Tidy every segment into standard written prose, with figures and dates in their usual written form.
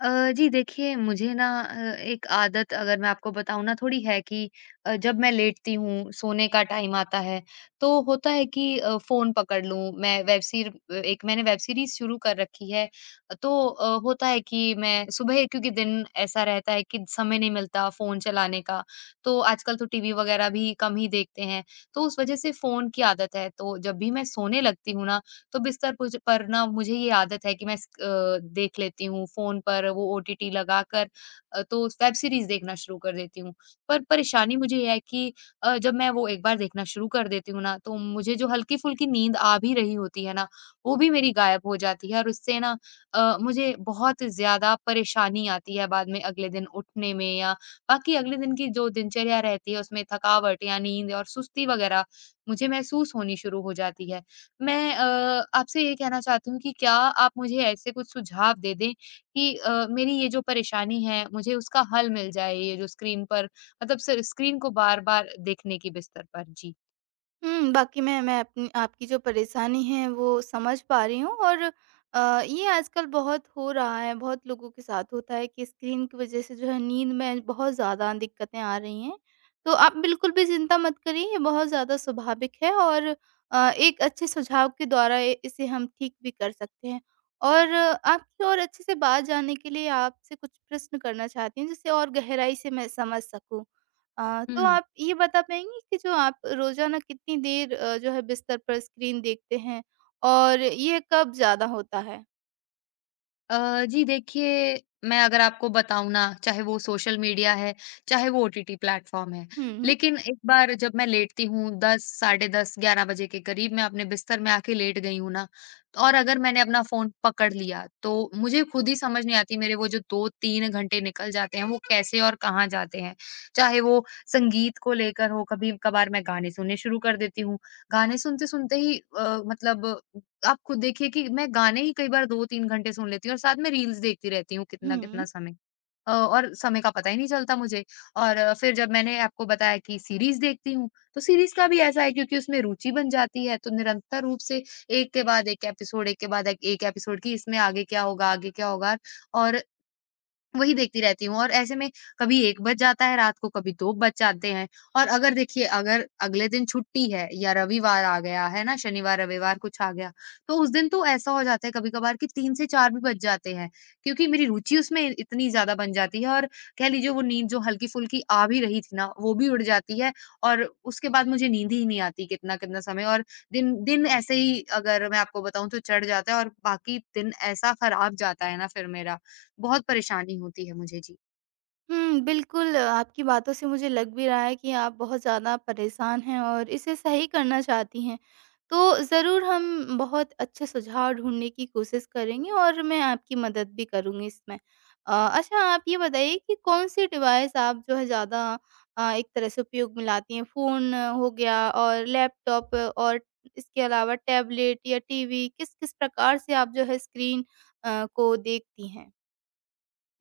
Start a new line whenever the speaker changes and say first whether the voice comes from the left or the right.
left: जी देखिए मुझे ना एक आदत अगर मैं आपको बताऊँ ना थोड़ी है कि जब मैं लेटती हूँ सोने का टाइम आता है। तो होता है कि फ़ोन पकड़ लूँ। मैं वेब सीर एक मैंने वेब सीरीज़ शुरू कर रखी है। तो होता है कि मैं सुबह, क्योंकि दिन ऐसा रहता है कि समय नहीं मिलता फ़ोन चलाने का। तो आजकल तो टीवी वगैरह भी कम ही देखते हैं। तो उस वजह से फ़ोन की आदत है, तो जब भी मैं सोने लगती हूँ ना, तो बिस्तर पुज पर ना मुझे ये आदत है कि मैं देख लेती हूँ फ़ोन पर वो ओटीटी लगाकर। तो वेब सीरीज़ देखना शुरू कर देती हूँ। पर परेशानी मुझे ये है कि जब मैं वो एक बार देखना शुरू कर देती हूँ ना, तो मुझे जो हल्की-फुल्की नींद आ भी रही होती है ना, वो भी मेरी गायब हो जाती है। और उससे ना मुझे बहुत ज़्यादा परेशानी आती है बाद में अगले दिन उठने में, या बाकी अगले दिन की जो दिनचर्या रहती है उसमें थकावट या नींद और सुस्ती वग़ैरह मुझे महसूस होनी शुरू हो जाती है। मैं आपसे ये कहना चाहती हूँ कि क्या आप मुझे ऐसे कुछ सुझाव दे दें कि मेरी ये जो परेशानी है मुझे उसका हल मिल जाए, ये जो स्क्रीन पर, मतलब सर, स्क्रीन को बार-बार देखने की बिस्तर पर। जी।
right: हुँ, बाकी मैं अपनी आपकी जो परेशानी है वो समझ पा रही हूँ और ये आजकल बहुत हो रहा है, बहुत लोगों के साथ होता है कि स्क्रीन की वज़ह से जो है नींद में बहुत ज़्यादा दिक्कतें आ रही हैं। तो आप बिल्कुल भी चिंता मत करिए, ये बहुत ज़्यादा स्वाभाविक है और एक अच्छे सुझाव के द्वारा इ इसे हम ठीक भी कर सकते हैं। और आपकी और अच्छे से बात जानने के लिए आपसे कुछ प्रश्न करना चाहती हूँ जिससे और गहराई से मैं समझ सकूँ। तो आप ये बता पाएँगी कि जो आप रोज़ाना कितनी देर जो है बिस्तर पर स्क्रीन देखते हैं और ये कब ज़्यादा होता है?
left: जी देखिए, मैं अगर आपको बताऊँ ना, चाहे वो सोशल मीडिया है, चाहे वो ओटीटी प्लेटफ़ॉर्म है।
right: हुँ,
left: लेकिन एक बार जब मैं लेटती हूँ, 10 साढ़े 10, 11 बजे के करीब मैं अपने बिस्तर में आके लेट गई हूँ ना, और अगर मैंने अपना फ़ोन पकड़ लिया, तो मुझे खुद ही समझ नहीं आती मेरे वो जो 2-3 घंटे निकल जाते हैं, वो कैसे और कहाँ जाते हैं। चाहे वो संगीत को लेकर हो, कभी-कभार मैं गाने सुनने शुरू कर देती हूँ। गाने सुनते-सुनते ही मतलब आप खुद देखिए कि मैं गाने ही कई बार 2-3 घंटे सुन लेती हूँ और साथ में रील्स देखती रहती हूँ
right: हुँ।
left: कितना-कितना समय। और समय का पता ही नहीं चलता मुझे। और फिर जब मैंने आपको बताया कि सीरीज़ देखती हूँ, तो सीरीज़ का भी ऐसा है क्योंकि उसमें रुचि बन जाती है, तो निरंतर रूप से एक के बाद एक एपिसोड, एक के बाद एक एक एपिसोड की, इसमें आगे क्या होगा, आगे क्या होगा, और वही देखती रहती हूँ। और ऐसे में कभी 1 बज जाता है रात को, कभी 2 बज जाते हैं। और अगर देखिए अगर अगले दिन छुट्टी है या रविवार आ गया, है ना? शनिवार, रविवार कुछ आ गया, तो उस दिन तो ऐसा हो जाता है कभी-कभार कि 3 से 4 भी बज जाते हैं, क्योंकि मेरी रुचि उसमें इतनी ज़्यादा बन जाती है। और कह लीजिए वो नींद जो हल्की-फुल्की आ भी रही थी ना, वो भी उड़ जाती है। और उसके बाद मुझे नींद ही नहीं आती कितना-कितना समय। और दिन दिन ऐसे ही अगर मैं आपको बताऊँ तो चढ़ जाता है और बाकी दिन ऐसा खराब जाता है ना फिर मेरा। बहुत परेशानी होती है मुझे। जी।
right: हुँ, बिल्कुल, आपकी बातों से मुझे लग भी रहा है कि आप बहुत ज़्यादा परेशान हैं और इसे सही करना चाहती हैं। तो ज़रूर हम बहुत अच्छे सुझाव ढूँढने की कोशिश करेंगे और मैं आपकी मदद भी करूँगी इसमें। अ, अच्छा आप ये बताइए कि कौन-सी डिवाइस आप जो है ज़्यादा एक तरह से उपयोग में लाती हैं? फ़ोन हो गया और लैपटॉप और इसके अलावा टैबलेट या टीवी, किस-किस प्रकार से आप जो है स्क्रीन को देखती हैं?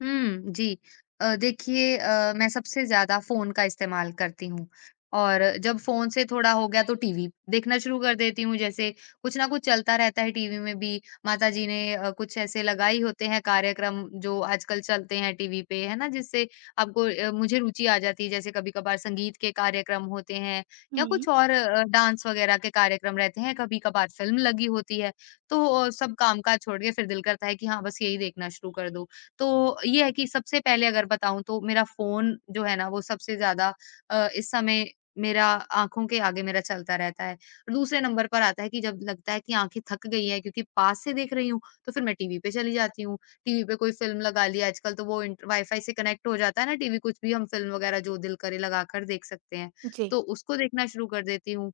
left: हुँ, जी। देखिए मैं सबसे ज़्यादा फ़ोन का इस्तेमाल करती हूँ। और जब फ़ोन से थोड़ा हो गया तो टीवी देखना शुरू कर देती हूँ। जैसे कुछ न कुछ चलता रहता है टीवी में भी, माता जी ने कुछ ऐसे लगाए ही होते हैं कार्यक्रम जो आजकल चलते हैं टीवी पे, है ना? जिससे आपको मुझे रुचि आ जाती है। जैसे कभी-कभार संगीत के कार्यक्रम होते हैं, या
right: हुँ,
left: कुछ और डांस वगैरह के कार्यक्रम रहते हैं, कभी-कभार फ़िल्म लगी होती है। तो सब काम-काज छोड़ के फिर दिल करता है कि हाँ, बस यही देखना शुरू कर दो। तो ये है कि सबसे पहले अगर बताऊँ तो मेरा फ़ोन जो है ना वो सबसे ज़्यादा इस समय मेरा आँखों के आगे मेरा चलता रहता है। और दूसरे नंबर पर आता है कि जब लगता है कि आँखें थक गई हैं क्योंकि पास से देख रही हूँ, तो फिर मैं टीवी पे चली जाती हूँ। टीवी पे कोई फ़िल्म लगा ली आजकल तो वो इंट वाई-फाई से कनेक्ट हो जाता है ना टीवी, कुछ भी हम फ़िल्म वगैरह जो दिल करे लगाकर देख सकते हैं।
right: जी।
left: तो उसको देखना शुरू कर देती हूँ।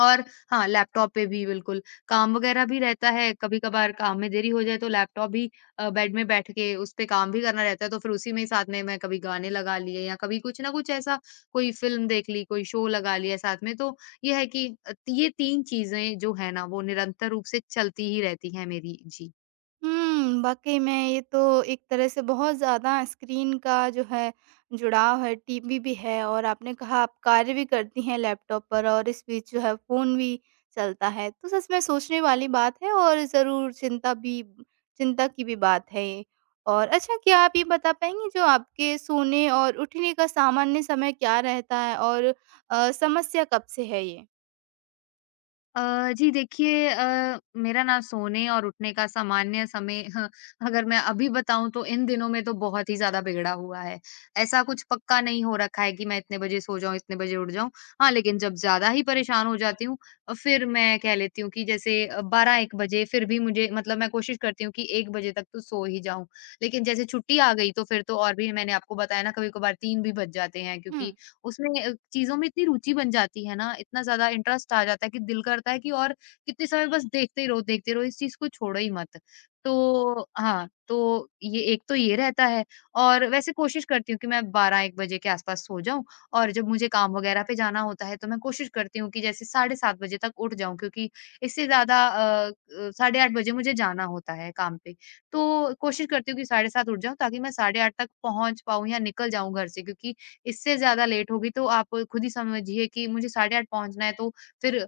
left: और हाँ, लैपटॉप पे भी बिल्कुल, काम वग़ैरह भी रहता है, कभी-कभार काम में देरी हो जाए तो लैपटॉप भी बेड में बैठ के उस पे काम भी करना रहता है, तो फिर उसी में साथ में मैं कभी गाने लगा लिए या कभी कुछ ना कुछ ऐसा, कोई फ़िल्म देख ली, कोई शो लगा लिया साथ में। तो ये है कि ये 3 चीज़ें जो है ना, वो निरंतर रूप से चलती ही रहती हैं मेरी। जी।
right: हुँ, वाक़ई में ये तो एक तरह से बहुत ज़्यादा स्क्रीन का जो है जुड़ाव है, टीवी भी है और आपने कहा आप कार्य भी करती हैं लैपटॉप पर और इस बीच जो है फ़ोन भी चलता है। तो सच में सोचने वाली बात है और ज़रूर चिंता की भी बात है ये। और अच्छा क्या आप ये बता पाएँगी जो आपके सोने और उठने का सामान्य समय क्या रहता है और समस्या कब से है ये?
left: जी देखिए मेरा ना सोने और उठने का सामान्य समय अगर मैं अभी बताऊं तो इन दिनों में तो बहुत ही ज्यादा बिगड़ा हुआ है। ऐसा कुछ पक्का नहीं हो रखा है कि मैं इतने बजे सो जाऊं, इतने बजे उठ जाऊं। हाँ, लेकिन जब ज्यादा ही परेशान हो जाती हूँ, फिर मैं कह लेती हूँ कि जैसे 12-1 बजे, फिर भी मुझे मतलब मैं कोशिश करती हूँ कि 1 बजे तक तो सो ही जाऊं। लेकिन जैसे छुट्टी आ गई तो फिर तो, और भी मैंने आपको बताया ना कभी कभार 3 भी बज जाते हैं
right: हुँ।
left: क्योंकि उसमें चीज़ों में इतनी रुचि बन जाती है ना, इतना ज़्यादा इंटरेस्ट आ जाता है कि दिल करता है कि और कितने समय बस देखते ही रहो देखते रहो, इस चीज़ को छोड़ो ही मत। तो हाँ, तो ये एक तो ये रहता है। और वैसे कोशिश करती हूँ कि मैं 12-1 बजे के आस-पास सो जाऊँ। और जब मुझे काम वगैरह पे जाना होता है, तो मैं कोशिश करती हूँ कि जैसे साढ़े 7 बजे तक उठ जाऊँ क्योंकि इससे ज़्यादा साढ़े 8 बजे मुझे जाना होता है काम पे। तो कोशिश करती हूँ कि साढ़े 7 उठ जाऊँ ताकि मैं साढ़े 8 तक पहुँच पाऊँ या निकल जाऊँ घर से, क्योंकि इससे ज़्यादा लेट होगी तो आप खुद ही समझिए कि मुझे साढ़े 8 पहुँचना है। तो फिर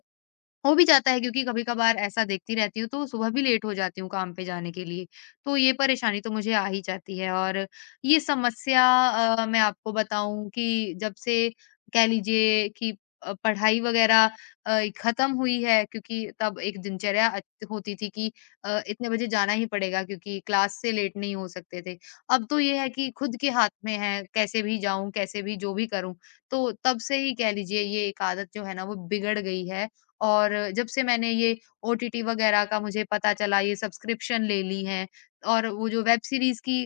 left: हो भी जाता है क्योंकि कभी-कभार ऐसा देखती रहती हूँ, तो सुबह भी लेट हो जाती हूँ काम पे जाने के लिए। तो ये परेशानी तो मुझे आ ही जाती है। और ये समस्या मैं आपको बताऊँ कि जब से कह लीजिए कि पढ़ाई वग़ैरह ख़त्म हुई है, क्योंकि तब एक दिनचर्या होती थी कि इतने बजे जाना ही पड़ेगा क्योंकि क्लास से लेट नहीं हो सकते थे। अब तो ये है कि खुद के हाथ में है, कैसे भी जाऊँ, कैसे भी जो भी करूँ। तो तब से ही कह लीजिए ये एक आदत जो है ना वो बिगड़ गई है। और जब से मैंने ये ओटीटी वगैरह का मुझे पता चला, ये सब्सक्रिप्शन ले ली है और वो जो वेब सीरीज़ की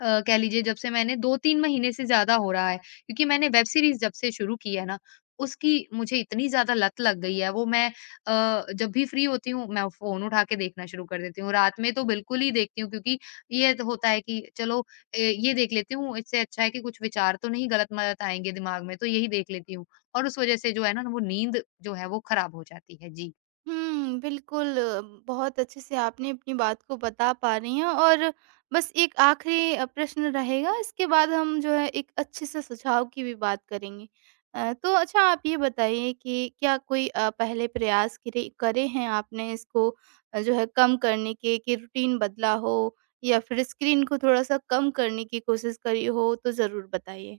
left: कह लीजिए जब से मैंने, 2-3 महीने से ज़्यादा हो रहा है, क्योंकि मैंने वेब सीरीज़ जब से शुरू की है ना, उसकी मुझे इतनी ज़्यादा लत लग गई है, वो मैं जब भी फ्री होती हूँ, मैं फ़ोन उठा के देखना शुरू कर देती हूँ। रात में तो बिल्कुल ही देखती हूँ, क्योंकि ये तो होता है कि चलो ये देख लेती हूँ, इससे अच्छा है कि कुछ विचार तो नहीं गलत-मलत आएँगे दिमाग में, तो यही देख लेती हूँ। और उस वज़ह से जो है ना, वो नींद जो है वो खराब हो जाती है। जी।
right: हुँ, बिल्कुल। बहुत अच्छे से आपने अपनी बात को बता पा रही हैं और बस एक आखिरी प्रश्न रहेगा, इसके बाद हम जो है एक अच्छे से सुझाव की भी बात करेंगे। तो अच्छा आप ये बताइए कि क्या कोई पहले प्रयास करे करे हैं आपने इसको जो है कम करने के कि रूटीन बदला हो या फिर स्क्रीन को थोड़ा-सा कम करने की कोशिश करी हो? तो ज़रूर बताइए।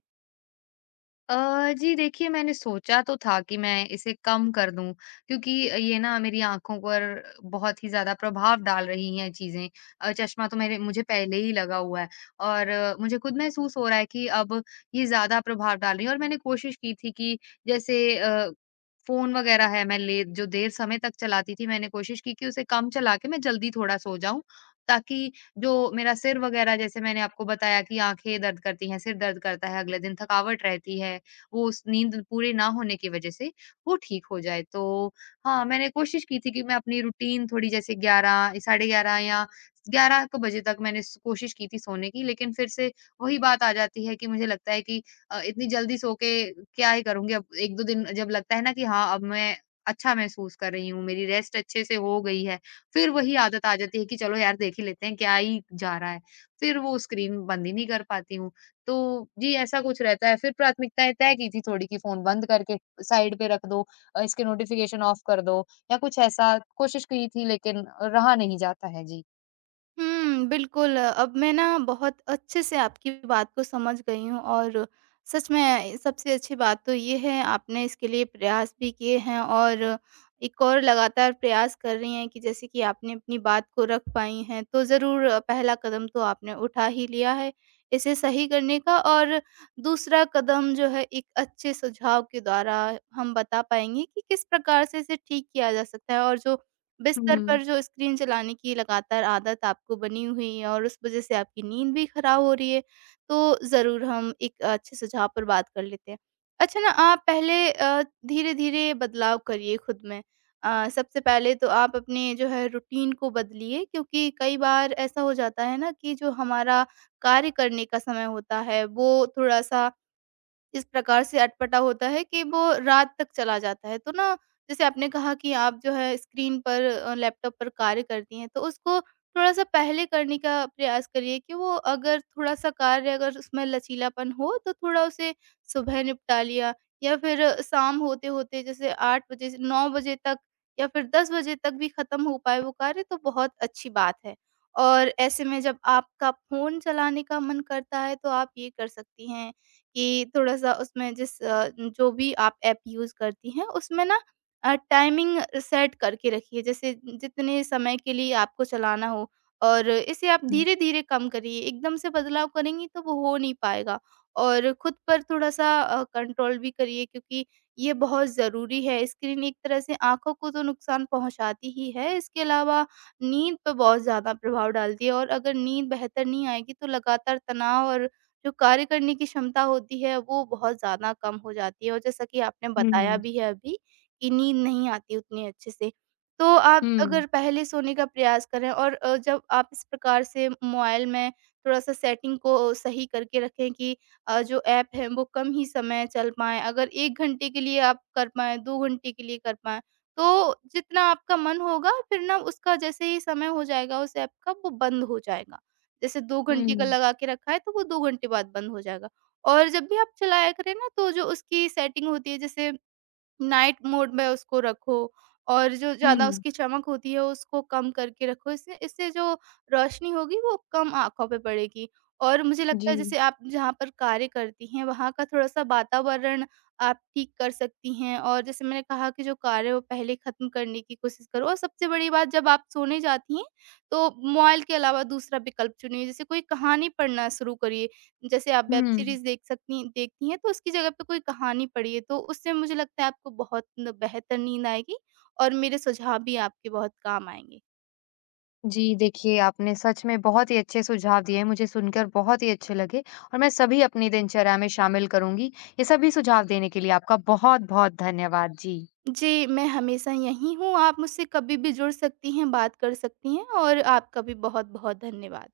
left: जी देखिए मैंने सोचा तो था कि मैं इसे कम कर दूं, क्योंकि ये ना मेरी आंखों पर बहुत ही ज्यादा प्रभाव डाल रही हैं चीजें। चश्मा तो मेरे मुझे पहले ही लगा हुआ है, और मुझे खुद महसूस हो रहा है कि अब ये ज्यादा प्रभाव डाल रही है। और मैंने कोशिश की थी कि जैसे फोन वगैरह है मैं ले जो देर समय तक चलाती थी, मैंने कोशिश की कि उसे कम चला के मैं जल्दी थोड़ा सो जाऊं, ताकि जो मेरा सिर वगैरह जैसे मैंने आपको बताया कि आंखें दर्द करती हैं, सिर दर्द करता है, अगले दिन थकावट रहती है, वो उस नींद पूरी ना होने की वजह से वो ठीक हो जाए। तो हाँ, मैंने कोशिश की थी कि मैं अपनी रूटीन थोड़ी जैसे 11 साढ़े 11 या 11 क बजे तक मैंने स कोशिश की थी सोने की, लेकिन फिर से वही बात आ जाती है कि मुझे लगता है कि इतनी जल्दी सो के क्या ही करूँगी। अब 1-2 दिन जब लगता है ना कि हाँ, अब मैं अच्छा महसूस कर रही हूँ, मेरी रेस्ट अच्छे से हो गई है, फिर वही आदत आ जाती है कि चलो यार देख ही लेते हैं क्या ही जा रहा है। फिर वो स्क्रीन बंद ही नहीं कर पाती हूँ। तो जी, ऐसा कुछ रहता है। फिर प्राथमिकताएँ तय की थी थोड़ी कि फ़ोन बंद करके साइड पे रख दो, इसके नोटिफ़िकेशन ऑफ कर दो, या कुछ ऐसा कोशिश की थी, लेकिन रहा नहीं जाता है। जी।
right: हुँ, बिल्कुल। अब मैं ना बहुत अच्छे से आपकी बात को समझ गई हूँ और सच में सबसे अच्छी बात तो ये है आपने इसके लिए प्रयास भी किए हैं और एक और लगातार प्रयास कर रही हैं कि जैसे कि आपने अपनी बात को रख पाई हैं। तो ज़रूर पहला कदम तो आपने उठा ही लिया है इसे सही करने का और दूसरा कदम जो है एक अच्छे सुझाव के द्वारा हम बता पाएँगे कि किस प्रकार से इसे ठीक किया जा सकता है और जो
left: हुँ,
right: बिस्तर
left: हुँ,
right: पर जो स्क्रीन चलाने की लगातार आदत आपको बनी हुई है और उस वज़ह से आपकी नींद भी खराब हो रही है, तो ज़रूर हम एक अच्छे सुझाव पर बात कर लेते हैं। अच्छा ना आप पहले धीरे-धीरे बदलाव करिए खुद में। सबसे पहले तो आप अपने जो है रूटीन को बदलिए क्योंकि कई बार ऐसा हो जाता है ना कि जो हमारा कार्य करने का समय होता है, वो थोड़ा-सा इस प्रकार से अटपटा होता है कि वो रात तक चला जाता है। तो ना जैसे आपने कहा कि आप जो है स्क्रीन पर लैपटॉप पर कार्य करती हैं, तो उसको थोड़ा-सा पहले करने का प्रयास करिए कि वो अगर थोड़ा-सा कार्य अगर उसमें लचीलापन हो तो थोड़ा उसे सुबह निपटा लिया या फिर शाम होते-होते जैसे 8 बजे से 9 बजे तक या फिर 10 बजे तक भी ख़त्म हो पाए वो कार्य तो बहुत अच्छी बात है। और ऐसे में जब आपका फ़ोन चलाने का मन करता है तो आप ये कर सकती हैं कि थोड़ा-सा उसमें जो भी आप ऐप यूज़ करती हैं उसमें ना टाइमिंग सेट करके रखिए। जैसे जितने समय के लिए आपको चलाना हो और इसे आप धीरे-धीरे कम करिए। एकदम से बदलाव करेंगी तो वो हो नहीं पाएगा और खुद पर थोड़ा-सा कंट्रोल भी करिए क्योंकि ये बहुत ज़रूरी है। स्क्रीन एक तरह से आँखों को तो नुकसान पहुँचाती ही है, इसके अलावा नींद पे बहुत ज़्यादा प्रभाव डालती है और अगर नींद बेहतर नहीं आएगी तो लगातार तनाव और जो कार्य करने की क्षमता होती है वो बहुत ज़्यादा कम हो जाती है और जैसा कि आपने बताया
left: हुँ,
right: भी है अभी कि नींद नहीं आती उतनी अच्छे से। तो आप
left: हुँ,
right: अगर पहले सोने का प्रयास करें और जब आप इस प्रकार से मोबाइल में थोड़ा-सा सेटिंग को सही करके रखें कि जो ऐप हैं वो कम ही समय चल पाएँ। अगर 1 घंटे के लिए आप कर पाएँ, 2 घंटे के लिए कर पाएँ, तो जितना आपका मन होगा फिर ना उसका जैसे ही समय हो जाएगा उस ऐप का वो बंद हो जाएगा। जैसे 2 घंटे का
left: हुँ,
right: लगा के रखा है तो वो 2 घंटे बाद बंद हो जाएगा और जब भी आप चलाया करें ना तो जो उसकी सेटिंग होती है जैसे नाइट मोड में उसको रखो और जो ज़्यादा
left: हुँ,
right: उसकी चमक होती है उसको कम करके रखो। इससे इससे जो रोशनी होगी वो कम आँखों पे पड़ेगी और मुझे लगता
left: जी,
right: है जैसे आप जहाँ पर कार्य करती हैं वहाँ का थोड़ा-सा वातावरण आप ठीक कर सकती हैं और जैसे मैंने कहा कि जो कार्य है वो पहले ख़त्म करने की कोशिश करो और सबसे बड़ी बात जब आप सोने जाती हैं तो मोबाइल के अलावा दूसरा विकल्प चुनिए। जैसे कोई कहानी पढ़ना शुरू करिए। जैसे आप वेब
left: हुँ।
right: सीरीज़ देखती हैं, तो उसकी जगह पे कोई कहानी पढ़िए, तो उससे मुझे लगता है आपको बहुत न बेहतर नींद आएगी और मेरे सुझाव भी आपके बहुत काम आएँगे।
left: जी, देखिए आपने सच में बहुत ही अच्छे सुझाव दिए हैं, मुझे सुनकर बहुत ही अच्छे लगे और मैं सभी अपनी दिनचर्या में शामिल करूँगी। ये सभी सुझाव देने के लिए आपका बहुत-बहुत धन्यवाद। जी।
right: जी, मैं हमेशा यहीं हूँ, आप मुझसे कभी भी जुड़ सकती हैं, बात कर सकती हैं और आपका भी बहुत-बहुत धन्यवाद।